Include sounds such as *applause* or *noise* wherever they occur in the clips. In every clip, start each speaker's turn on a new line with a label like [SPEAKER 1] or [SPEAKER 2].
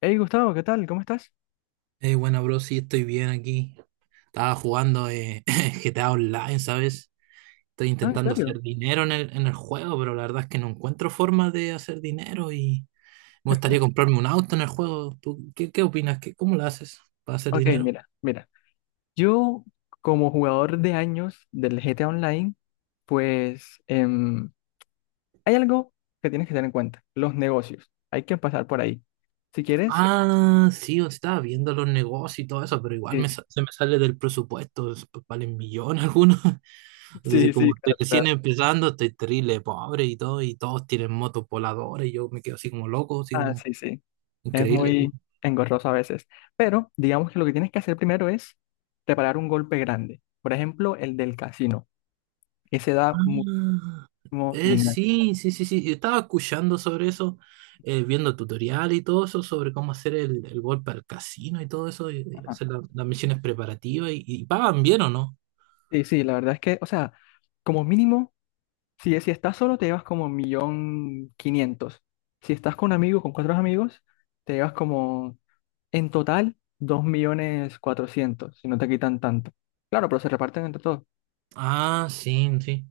[SPEAKER 1] Hey Gustavo, ¿qué tal? ¿Cómo estás?
[SPEAKER 2] Bueno, bro, sí, estoy bien aquí. Estaba jugando *laughs* GTA Online, ¿sabes? Estoy
[SPEAKER 1] Ah, ¿en
[SPEAKER 2] intentando
[SPEAKER 1] serio?
[SPEAKER 2] hacer dinero en el juego, pero la verdad es que no encuentro forma de hacer dinero y me gustaría comprarme un auto en el juego. ¿Tú qué opinas? ¿Qué, cómo lo haces para hacer
[SPEAKER 1] Ok,
[SPEAKER 2] dinero?
[SPEAKER 1] mira, mira. Yo, como jugador de años del GTA Online, pues hay algo que tienes que tener en cuenta, los negocios. Hay que pasar por ahí. Si quieres,
[SPEAKER 2] Ah, sí, o estaba viendo los negocios y todo eso, pero igual
[SPEAKER 1] sí,
[SPEAKER 2] se me sale del presupuesto, valen millones algunos. *laughs* Entonces,
[SPEAKER 1] sí, sí,
[SPEAKER 2] como estoy
[SPEAKER 1] claro,
[SPEAKER 2] recién
[SPEAKER 1] claro.
[SPEAKER 2] empezando, estoy terrible, pobre y todo, y todos tienen motos voladoras y yo me quedo así como loco, así
[SPEAKER 1] Ah,
[SPEAKER 2] como
[SPEAKER 1] sí, sí. Es
[SPEAKER 2] increíble.
[SPEAKER 1] muy engorroso a veces. Pero digamos que lo que tienes que hacer primero es preparar un golpe grande. Por ejemplo, el del casino. Ese da muchísimo
[SPEAKER 2] Ah,
[SPEAKER 1] dinero.
[SPEAKER 2] sí, sí. Yo estaba escuchando sobre eso, viendo tutorial y todo eso, sobre cómo hacer el golpe al casino y todo eso, y
[SPEAKER 1] Ajá.
[SPEAKER 2] hacer las misiones preparativas y pagan bien o no.
[SPEAKER 1] Sí, sí, la verdad es que, o sea, como mínimo. Si estás solo, te llevas como un millón quinientos. Si estás con un amigo, con cuatro amigos, te llevas como en total dos millones cuatrocientos, si no te quitan tanto. Claro, pero se reparten entre todos.
[SPEAKER 2] Ah, sí, sí.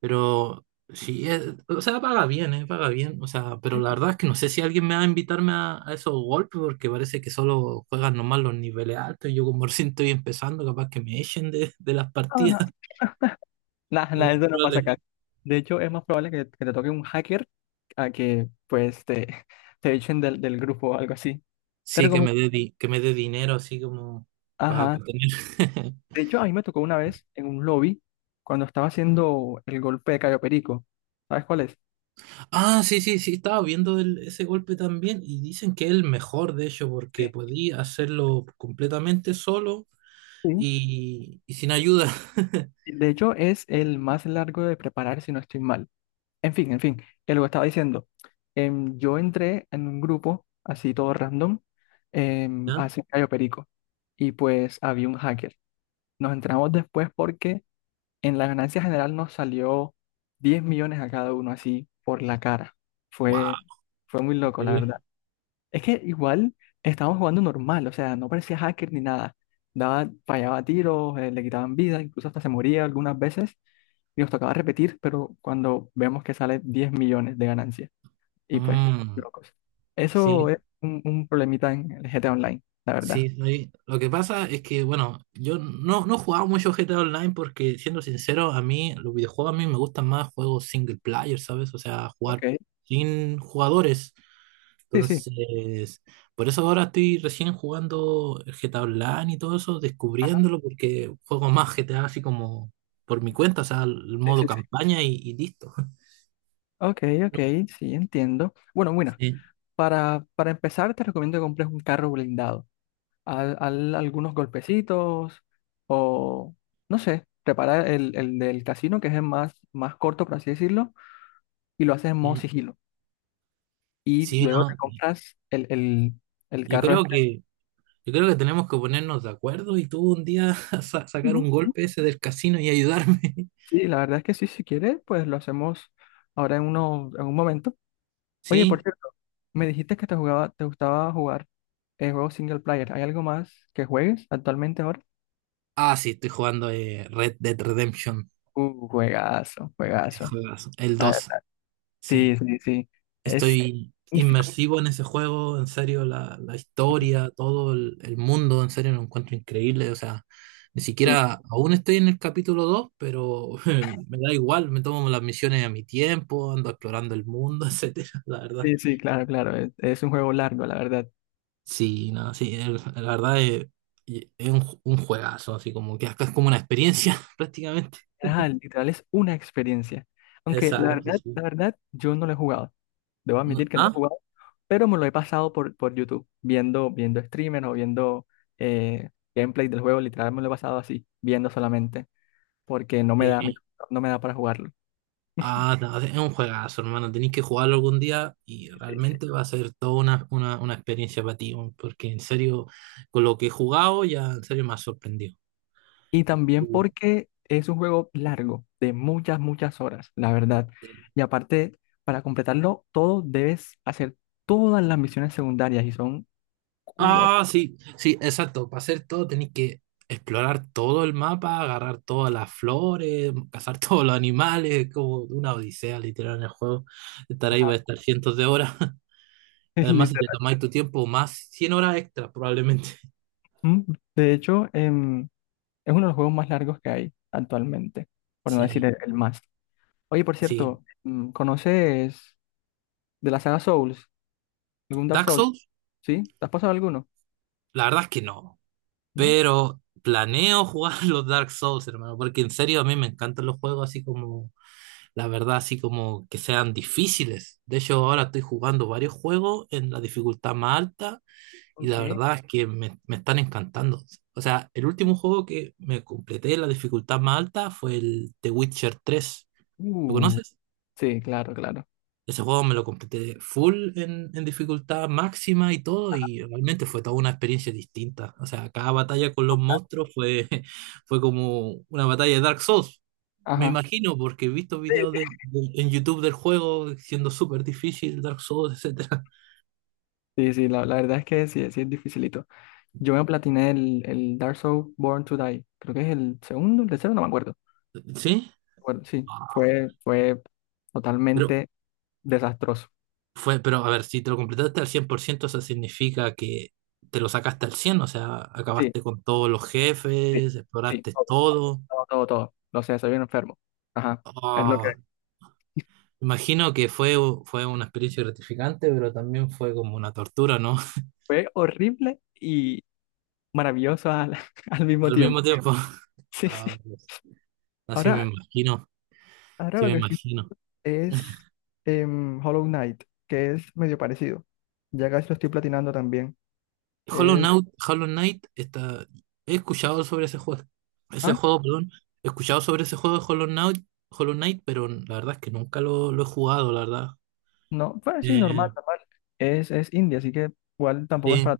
[SPEAKER 2] Pero sí, o sea, paga bien, paga bien. O sea, pero
[SPEAKER 1] Sí,
[SPEAKER 2] la
[SPEAKER 1] sí.
[SPEAKER 2] verdad es que no sé si alguien me va a invitarme a esos golpes porque parece que solo juegan nomás los niveles altos. Y yo como recién estoy empezando, capaz que me echen de las
[SPEAKER 1] No,
[SPEAKER 2] partidas.
[SPEAKER 1] no. Nah, nah, *laughs* eso no pasa acá.
[SPEAKER 2] *laughs*
[SPEAKER 1] De hecho, es más probable que te toque un hacker a que pues te, *laughs* te echen del grupo o algo así. Te
[SPEAKER 2] Sí, que
[SPEAKER 1] recomiendo.
[SPEAKER 2] me dé que me dé dinero así como para
[SPEAKER 1] Ajá.
[SPEAKER 2] tener. *laughs*
[SPEAKER 1] De hecho, a mí me tocó una vez en un lobby cuando estaba haciendo el golpe de Cayo Perico. ¿Sabes cuál es?
[SPEAKER 2] Ah, sí, sí, sí, estaba viendo ese golpe también y dicen que es el mejor, de hecho, porque
[SPEAKER 1] Sí.
[SPEAKER 2] podía hacerlo completamente solo
[SPEAKER 1] Sí.
[SPEAKER 2] y sin ayuda. *laughs*
[SPEAKER 1] De hecho, es el más largo de preparar, si no estoy mal. En fin, que lo que estaba diciendo. Yo entré en un grupo, así todo random,
[SPEAKER 2] ¿Ya?
[SPEAKER 1] hace Cayo Perico. Y pues había un hacker. Nos entramos después porque en la ganancia general nos salió 10 millones a cada uno, así por la cara. Fue,
[SPEAKER 2] ¡Wow!
[SPEAKER 1] fue muy loco, la
[SPEAKER 2] Increíble.
[SPEAKER 1] verdad. Es que igual estábamos jugando normal, o sea, no parecía hacker ni nada. Daba, fallaba tiros, le quitaban vida, incluso hasta se moría algunas veces y nos tocaba repetir, pero cuando vemos que sale 10 millones de ganancia y pues,
[SPEAKER 2] Mm,
[SPEAKER 1] locos. Eso
[SPEAKER 2] sí,
[SPEAKER 1] es un problemita en el GTA Online, la verdad.
[SPEAKER 2] sí, sí. Lo que pasa es que, bueno, yo no he jugado mucho GTA Online porque, siendo sincero, a mí, los videojuegos a mí me gustan más juegos single player, ¿sabes? O sea, jugar
[SPEAKER 1] Ok,
[SPEAKER 2] sin jugadores.
[SPEAKER 1] sí, sí.
[SPEAKER 2] Entonces, por eso ahora estoy recién jugando el GTA Online y todo eso,
[SPEAKER 1] Ajá,
[SPEAKER 2] descubriéndolo, porque juego más GTA así como por mi cuenta, o sea, el
[SPEAKER 1] sí,
[SPEAKER 2] modo
[SPEAKER 1] sí, sí.
[SPEAKER 2] campaña y listo. *laughs*
[SPEAKER 1] Ok, ok, sí, entiendo. Bueno, bueno,
[SPEAKER 2] Sí,
[SPEAKER 1] para empezar te recomiendo que compres un carro blindado. Algunos golpecitos o, no sé, preparar el del casino, que es el más, más corto, por así decirlo, y lo haces en modo
[SPEAKER 2] sí.
[SPEAKER 1] sigilo. Y
[SPEAKER 2] Sí,
[SPEAKER 1] luego te
[SPEAKER 2] no,
[SPEAKER 1] compras el
[SPEAKER 2] yo
[SPEAKER 1] carro
[SPEAKER 2] creo
[SPEAKER 1] este.
[SPEAKER 2] que, yo creo que tenemos que ponernos de acuerdo y tú un día *laughs* sacar
[SPEAKER 1] ¿No?
[SPEAKER 2] un
[SPEAKER 1] Sí,
[SPEAKER 2] golpe ese del casino y ayudarme. *laughs*
[SPEAKER 1] sí, la verdad es que sí, si quieres, pues lo hacemos ahora en, uno, en un momento. Oye, por
[SPEAKER 2] ¿Sí?
[SPEAKER 1] cierto, me dijiste que te gustaba jugar juegos single player. ¿Hay algo más que juegues actualmente ahora?
[SPEAKER 2] Ah, sí, estoy jugando Red Dead Redemption,
[SPEAKER 1] Juegazo,
[SPEAKER 2] el
[SPEAKER 1] juegazo.
[SPEAKER 2] juegazo, el
[SPEAKER 1] La
[SPEAKER 2] 2,
[SPEAKER 1] verdad, sí,
[SPEAKER 2] sí.
[SPEAKER 1] sí, sí. Es
[SPEAKER 2] Estoy
[SPEAKER 1] magnífico.
[SPEAKER 2] inmersivo en ese juego, en serio, la historia, todo el mundo, en serio, lo encuentro increíble. O sea, ni
[SPEAKER 1] Sí,
[SPEAKER 2] siquiera aún estoy en el capítulo dos, pero *laughs* me da igual, me tomo las misiones a mi tiempo, ando explorando el mundo, *laughs* etcétera, la verdad.
[SPEAKER 1] sí, sí, claro, claro. Es un juego largo, la verdad.
[SPEAKER 2] Sí, no, sí, la verdad es un juegazo, así como que acá es como una experiencia *laughs* prácticamente.
[SPEAKER 1] Ajá, literal es una experiencia. Aunque
[SPEAKER 2] Exacto,
[SPEAKER 1] la
[SPEAKER 2] sí.
[SPEAKER 1] verdad, yo no lo he jugado. Debo admitir que no lo he
[SPEAKER 2] ¿Ah?
[SPEAKER 1] jugado, pero me lo he pasado por YouTube, viendo streamers o viendo eh, gameplay del juego. Literal me lo he pasado así, viendo solamente, porque no me da,
[SPEAKER 2] Sí.
[SPEAKER 1] no me da para jugarlo.
[SPEAKER 2] Ah, no, es un juegazo, hermano. Tenéis que jugarlo algún día y
[SPEAKER 1] Sí, sí, sí.
[SPEAKER 2] realmente va a ser toda una experiencia para ti, weón, porque en serio, con lo que he jugado, ya en serio me ha sorprendido.
[SPEAKER 1] Y también
[SPEAKER 2] Y,
[SPEAKER 1] porque es un juego largo, de muchas, muchas horas, la verdad.
[SPEAKER 2] eh,
[SPEAKER 1] Y aparte, para completarlo todo, debes hacer todas las misiones secundarias y son culo.
[SPEAKER 2] Ah, sí, sí, exacto. Para hacer todo tenéis que explorar todo el mapa, agarrar todas las flores, cazar *laughs* todos los animales, es como una odisea literal en el juego. Estar ahí
[SPEAKER 1] Ajá,
[SPEAKER 2] va a estar cientos de horas.
[SPEAKER 1] *laughs*
[SPEAKER 2] *laughs*
[SPEAKER 1] es
[SPEAKER 2] Además, si te
[SPEAKER 1] literal.
[SPEAKER 2] tomáis tu tiempo, más 100 horas extra probablemente. *laughs*
[SPEAKER 1] Mm, De hecho, es uno de los juegos más largos que hay actualmente, por no decir
[SPEAKER 2] Sí,
[SPEAKER 1] el más. Oye, por
[SPEAKER 2] sí.
[SPEAKER 1] cierto, ¿conoces de la saga Souls? ¿Algún Dark
[SPEAKER 2] Dark
[SPEAKER 1] Souls?
[SPEAKER 2] Souls,
[SPEAKER 1] ¿Sí? ¿Te has pasado alguno?
[SPEAKER 2] la verdad es que no.
[SPEAKER 1] ¿No?
[SPEAKER 2] Pero planeo jugar *laughs* los Dark Souls, hermano, porque en serio a mí me encantan los juegos así como, la verdad, así como que sean difíciles. De hecho, ahora estoy jugando varios juegos en la dificultad más alta y la
[SPEAKER 1] Ok.
[SPEAKER 2] verdad es que me están encantando. O sea, el último juego que me completé en la dificultad más alta fue el The Witcher tres. ¿Lo
[SPEAKER 1] Uh,
[SPEAKER 2] conoces?
[SPEAKER 1] sí, claro, claro.
[SPEAKER 2] Ese juego me lo completé full en dificultad máxima y todo, y realmente fue toda una experiencia distinta. O sea, cada batalla con los monstruos fue, *laughs* fue como una batalla de Dark Souls. Me
[SPEAKER 1] Ajá.
[SPEAKER 2] imagino, porque he visto videos en YouTube del juego siendo súper difícil, Dark Souls, etcétera.
[SPEAKER 1] Sí, sí, la verdad es que sí, sí es dificilito. Yo me platiné el Dark Souls Born to Die. Creo que es el segundo, el tercero, no me acuerdo.
[SPEAKER 2] *laughs* ¿Sí?
[SPEAKER 1] Bueno, sí, fue
[SPEAKER 2] Pero,
[SPEAKER 1] totalmente desastroso.
[SPEAKER 2] fue, pero a ver, si te lo completaste al 100%, eso significa que te lo sacaste al cien, o sea,
[SPEAKER 1] Sí,
[SPEAKER 2] acabaste con todos los
[SPEAKER 1] sí,
[SPEAKER 2] jefes,
[SPEAKER 1] sí,
[SPEAKER 2] exploraste
[SPEAKER 1] todo,
[SPEAKER 2] todo.
[SPEAKER 1] todo, todo, todo. No sé, soy bien enfermo. Ajá, es lo que
[SPEAKER 2] Ah. Imagino que fue, fue una experiencia gratificante, pero también fue como una tortura, ¿no? *laughs*
[SPEAKER 1] fue horrible y maravilloso al, *laughs* al mismo
[SPEAKER 2] Al mismo, sí,
[SPEAKER 1] tiempo. *laughs*
[SPEAKER 2] tiempo.
[SPEAKER 1] Sí, sí.
[SPEAKER 2] Ah, pues, así me
[SPEAKER 1] Ahora,
[SPEAKER 2] imagino,
[SPEAKER 1] ahora
[SPEAKER 2] sí
[SPEAKER 1] lo
[SPEAKER 2] me
[SPEAKER 1] que estoy
[SPEAKER 2] imagino.
[SPEAKER 1] es Hollow Knight, que es medio parecido. Ya casi lo estoy platinando también.
[SPEAKER 2] Hollow
[SPEAKER 1] Es,
[SPEAKER 2] Knight, Hollow Knight está... He escuchado sobre ese
[SPEAKER 1] ¿Ah?
[SPEAKER 2] juego, perdón. He escuchado sobre ese juego de Hollow Knight, Hollow Knight, pero la verdad es que nunca lo he jugado, la verdad.
[SPEAKER 1] No, pues sí, normal,
[SPEAKER 2] Eh,
[SPEAKER 1] normal. Es India así que igual tampoco es
[SPEAKER 2] sí,
[SPEAKER 1] para.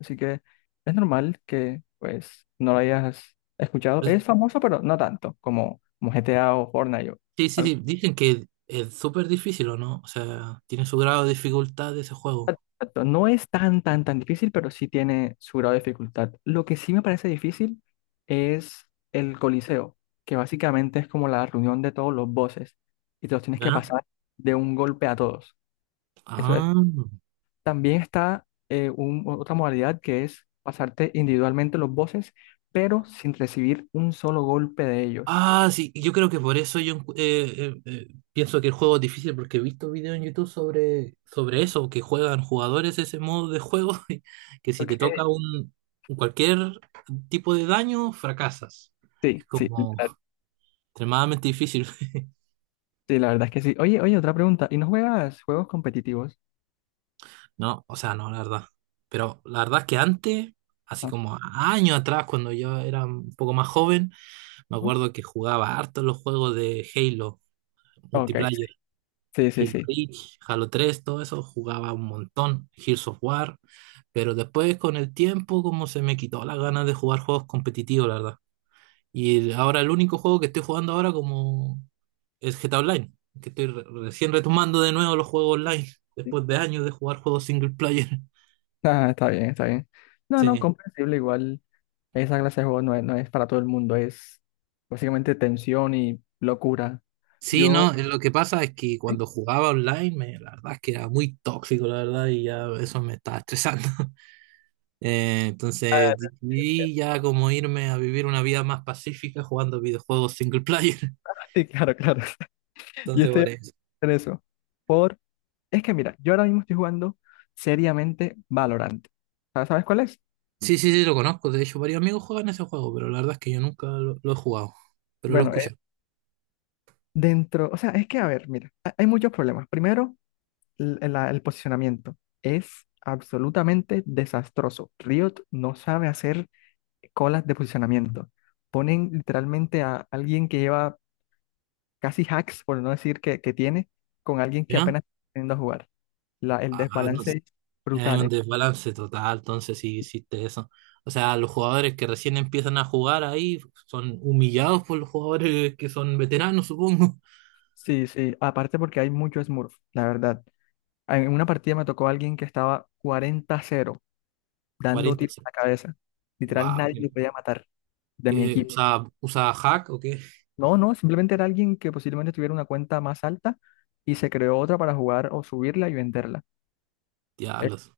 [SPEAKER 1] Así que es normal que pues no lo hayas escuchado. Es
[SPEAKER 2] sí,
[SPEAKER 1] famoso, pero no tanto como GTA o Fortnite o algo.
[SPEAKER 2] sí, Dicen que es súper difícil, ¿o no? O sea, tiene su grado de dificultad ese juego,
[SPEAKER 1] Exacto, no es tan, tan, tan difícil, pero sí tiene su grado de dificultad. Lo que sí me parece difícil es el Coliseo, que básicamente es como la reunión de todos los bosses y te los tienes que
[SPEAKER 2] ¿verdad?
[SPEAKER 1] pasar de un golpe a todos. Eso es
[SPEAKER 2] Ah.
[SPEAKER 1] También está otra modalidad que es pasarte individualmente los bosses, pero sin recibir un solo golpe de ellos.
[SPEAKER 2] Ah, sí, y yo creo que por eso yo pienso que el juego es difícil, porque he visto videos en YouTube sobre eso, que juegan jugadores ese modo de juego, *laughs* y que si
[SPEAKER 1] Ok.
[SPEAKER 2] te toca un cualquier tipo de daño, fracasas. Es
[SPEAKER 1] Sí, sí,
[SPEAKER 2] como extremadamente difícil. *laughs*
[SPEAKER 1] sí, la verdad es que sí. Oye, oye, otra pregunta. ¿Y no juegas juegos competitivos?
[SPEAKER 2] No, o sea, no, la verdad. Pero la verdad es que antes, así
[SPEAKER 1] Ah,
[SPEAKER 2] como años atrás, cuando yo era un poco más joven, me
[SPEAKER 1] ¿no?
[SPEAKER 2] acuerdo que jugaba harto los juegos de Halo
[SPEAKER 1] Ok,
[SPEAKER 2] multiplayer.
[SPEAKER 1] sí, sí,
[SPEAKER 2] Halo
[SPEAKER 1] sí,
[SPEAKER 2] Reach, Halo 3, todo eso jugaba un montón, Gears of War, pero después con el tiempo como se me quitó las ganas de jugar juegos competitivos, la verdad. Y ahora el único juego que estoy jugando ahora como es GTA Online, que estoy recién retomando de nuevo los juegos online,
[SPEAKER 1] sí.
[SPEAKER 2] después de años de jugar juegos single player. *laughs*
[SPEAKER 1] Ah, está bien, está bien. No, no,
[SPEAKER 2] Sí.
[SPEAKER 1] comprensible. Igual esa clase de juego no es para todo el mundo. Es básicamente tensión y locura.
[SPEAKER 2] Sí,
[SPEAKER 1] Yo.
[SPEAKER 2] no, lo que pasa es que
[SPEAKER 1] Sí,
[SPEAKER 2] cuando jugaba online, la verdad es que era muy tóxico, la verdad, y ya eso me estaba estresando. *laughs*
[SPEAKER 1] ah,
[SPEAKER 2] Entonces
[SPEAKER 1] sí, sí,
[SPEAKER 2] decidí ya como irme a vivir una vida más pacífica jugando videojuegos single player. *laughs*
[SPEAKER 1] *laughs* sí, claro, claro. *laughs* Yo
[SPEAKER 2] Entonces
[SPEAKER 1] estoy
[SPEAKER 2] por eso.
[SPEAKER 1] en eso. Por. Es que mira, yo ahora mismo estoy jugando seriamente Valorant. ¿Sabes cuál es?
[SPEAKER 2] Sí, sí, sí, lo conozco. De hecho, varios amigos juegan ese juego, pero la verdad es que yo nunca lo he jugado. Pero lo he
[SPEAKER 1] Bueno,
[SPEAKER 2] escuchado.
[SPEAKER 1] dentro, o sea, es que a ver, mira, hay muchos problemas. Primero, el posicionamiento es absolutamente desastroso. Riot no sabe hacer colas de posicionamiento. Ponen literalmente a alguien que lleva casi hacks, por no decir que tiene, con alguien que
[SPEAKER 2] ¿Ya?
[SPEAKER 1] apenas está aprendiendo a jugar. El
[SPEAKER 2] Ah, no
[SPEAKER 1] desbalance
[SPEAKER 2] sé.
[SPEAKER 1] es
[SPEAKER 2] Hay
[SPEAKER 1] brutal.
[SPEAKER 2] un desbalance total, entonces sí existe eso. O sea, los jugadores que recién empiezan a jugar ahí son humillados por los jugadores que son veteranos, supongo.
[SPEAKER 1] Sí, sí, aparte porque hay mucho Smurf, la verdad. En una partida me tocó alguien que estaba 40 cero
[SPEAKER 2] *laughs*
[SPEAKER 1] dando
[SPEAKER 2] Cuarenta,
[SPEAKER 1] tiros a la cabeza. Literal,
[SPEAKER 2] wow.
[SPEAKER 1] nadie
[SPEAKER 2] ¿Qué,
[SPEAKER 1] le podía matar de mi equipo.
[SPEAKER 2] usa hack o qué?
[SPEAKER 1] No, no, simplemente era alguien que posiblemente tuviera una cuenta más alta y se creó otra para jugar o subirla y venderla. Eh,
[SPEAKER 2] Diablos.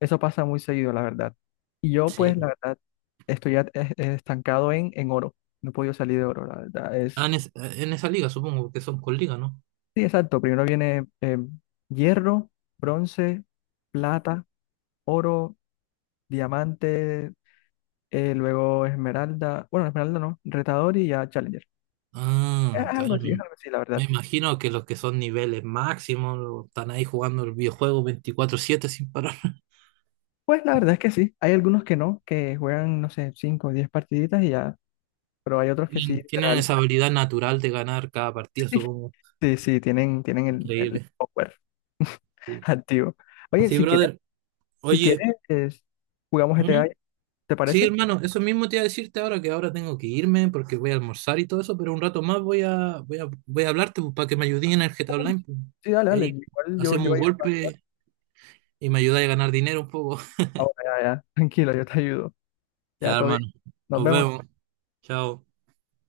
[SPEAKER 1] Eso pasa muy seguido, la verdad. Y yo,
[SPEAKER 2] Sí.
[SPEAKER 1] pues, la verdad, estoy at- es estancado en oro. No he podido salir de oro, la verdad.
[SPEAKER 2] Ah, en esa liga, supongo que son con liga, ¿no?
[SPEAKER 1] Sí, exacto. Primero viene hierro, bronce, plata, oro, diamante. Luego Esmeralda, bueno, Esmeralda no, Retador y ya Challenger.
[SPEAKER 2] Ah, está bien.
[SPEAKER 1] Es
[SPEAKER 2] me
[SPEAKER 1] algo así, la verdad.
[SPEAKER 2] me imagino que los que son niveles máximos están ahí jugando el videojuego 24/7 sin parar. *laughs*
[SPEAKER 1] Pues la verdad es que sí, hay algunos que no, que juegan, no sé, 5 o 10 partiditas y ya, pero hay otros que sí,
[SPEAKER 2] Tienen, tienen
[SPEAKER 1] literal,
[SPEAKER 2] esa habilidad natural de ganar cada
[SPEAKER 1] *laughs*
[SPEAKER 2] partida,
[SPEAKER 1] sí,
[SPEAKER 2] supongo.
[SPEAKER 1] sí, sí, tienen el
[SPEAKER 2] Increíble.
[SPEAKER 1] software *laughs*
[SPEAKER 2] Sí.
[SPEAKER 1] activo. Oye,
[SPEAKER 2] Sí,
[SPEAKER 1] si quieres,
[SPEAKER 2] brother.
[SPEAKER 1] si
[SPEAKER 2] Oye,
[SPEAKER 1] quieres, jugamos
[SPEAKER 2] ¿mm?
[SPEAKER 1] GTA, ¿te
[SPEAKER 2] Sí,
[SPEAKER 1] parece?
[SPEAKER 2] hermano, eso mismo te iba a decirte ahora que ahora tengo que irme porque voy a almorzar y todo eso, pero un rato más voy a hablarte pues, para que me ayudes en el
[SPEAKER 1] Ah,
[SPEAKER 2] GTA
[SPEAKER 1] bueno,
[SPEAKER 2] Online pues.
[SPEAKER 1] sí, dale,
[SPEAKER 2] Y
[SPEAKER 1] dale,
[SPEAKER 2] ahí
[SPEAKER 1] igual yo,
[SPEAKER 2] hacemos
[SPEAKER 1] yo
[SPEAKER 2] un golpe y me ayudas a ganar dinero un poco.
[SPEAKER 1] ahora ya, ya, *laughs* tranquilo, yo te ayudo. Ya,
[SPEAKER 2] Ya,
[SPEAKER 1] todo bien.
[SPEAKER 2] hermano,
[SPEAKER 1] Nos
[SPEAKER 2] nos
[SPEAKER 1] vemos.
[SPEAKER 2] vemos. Chao.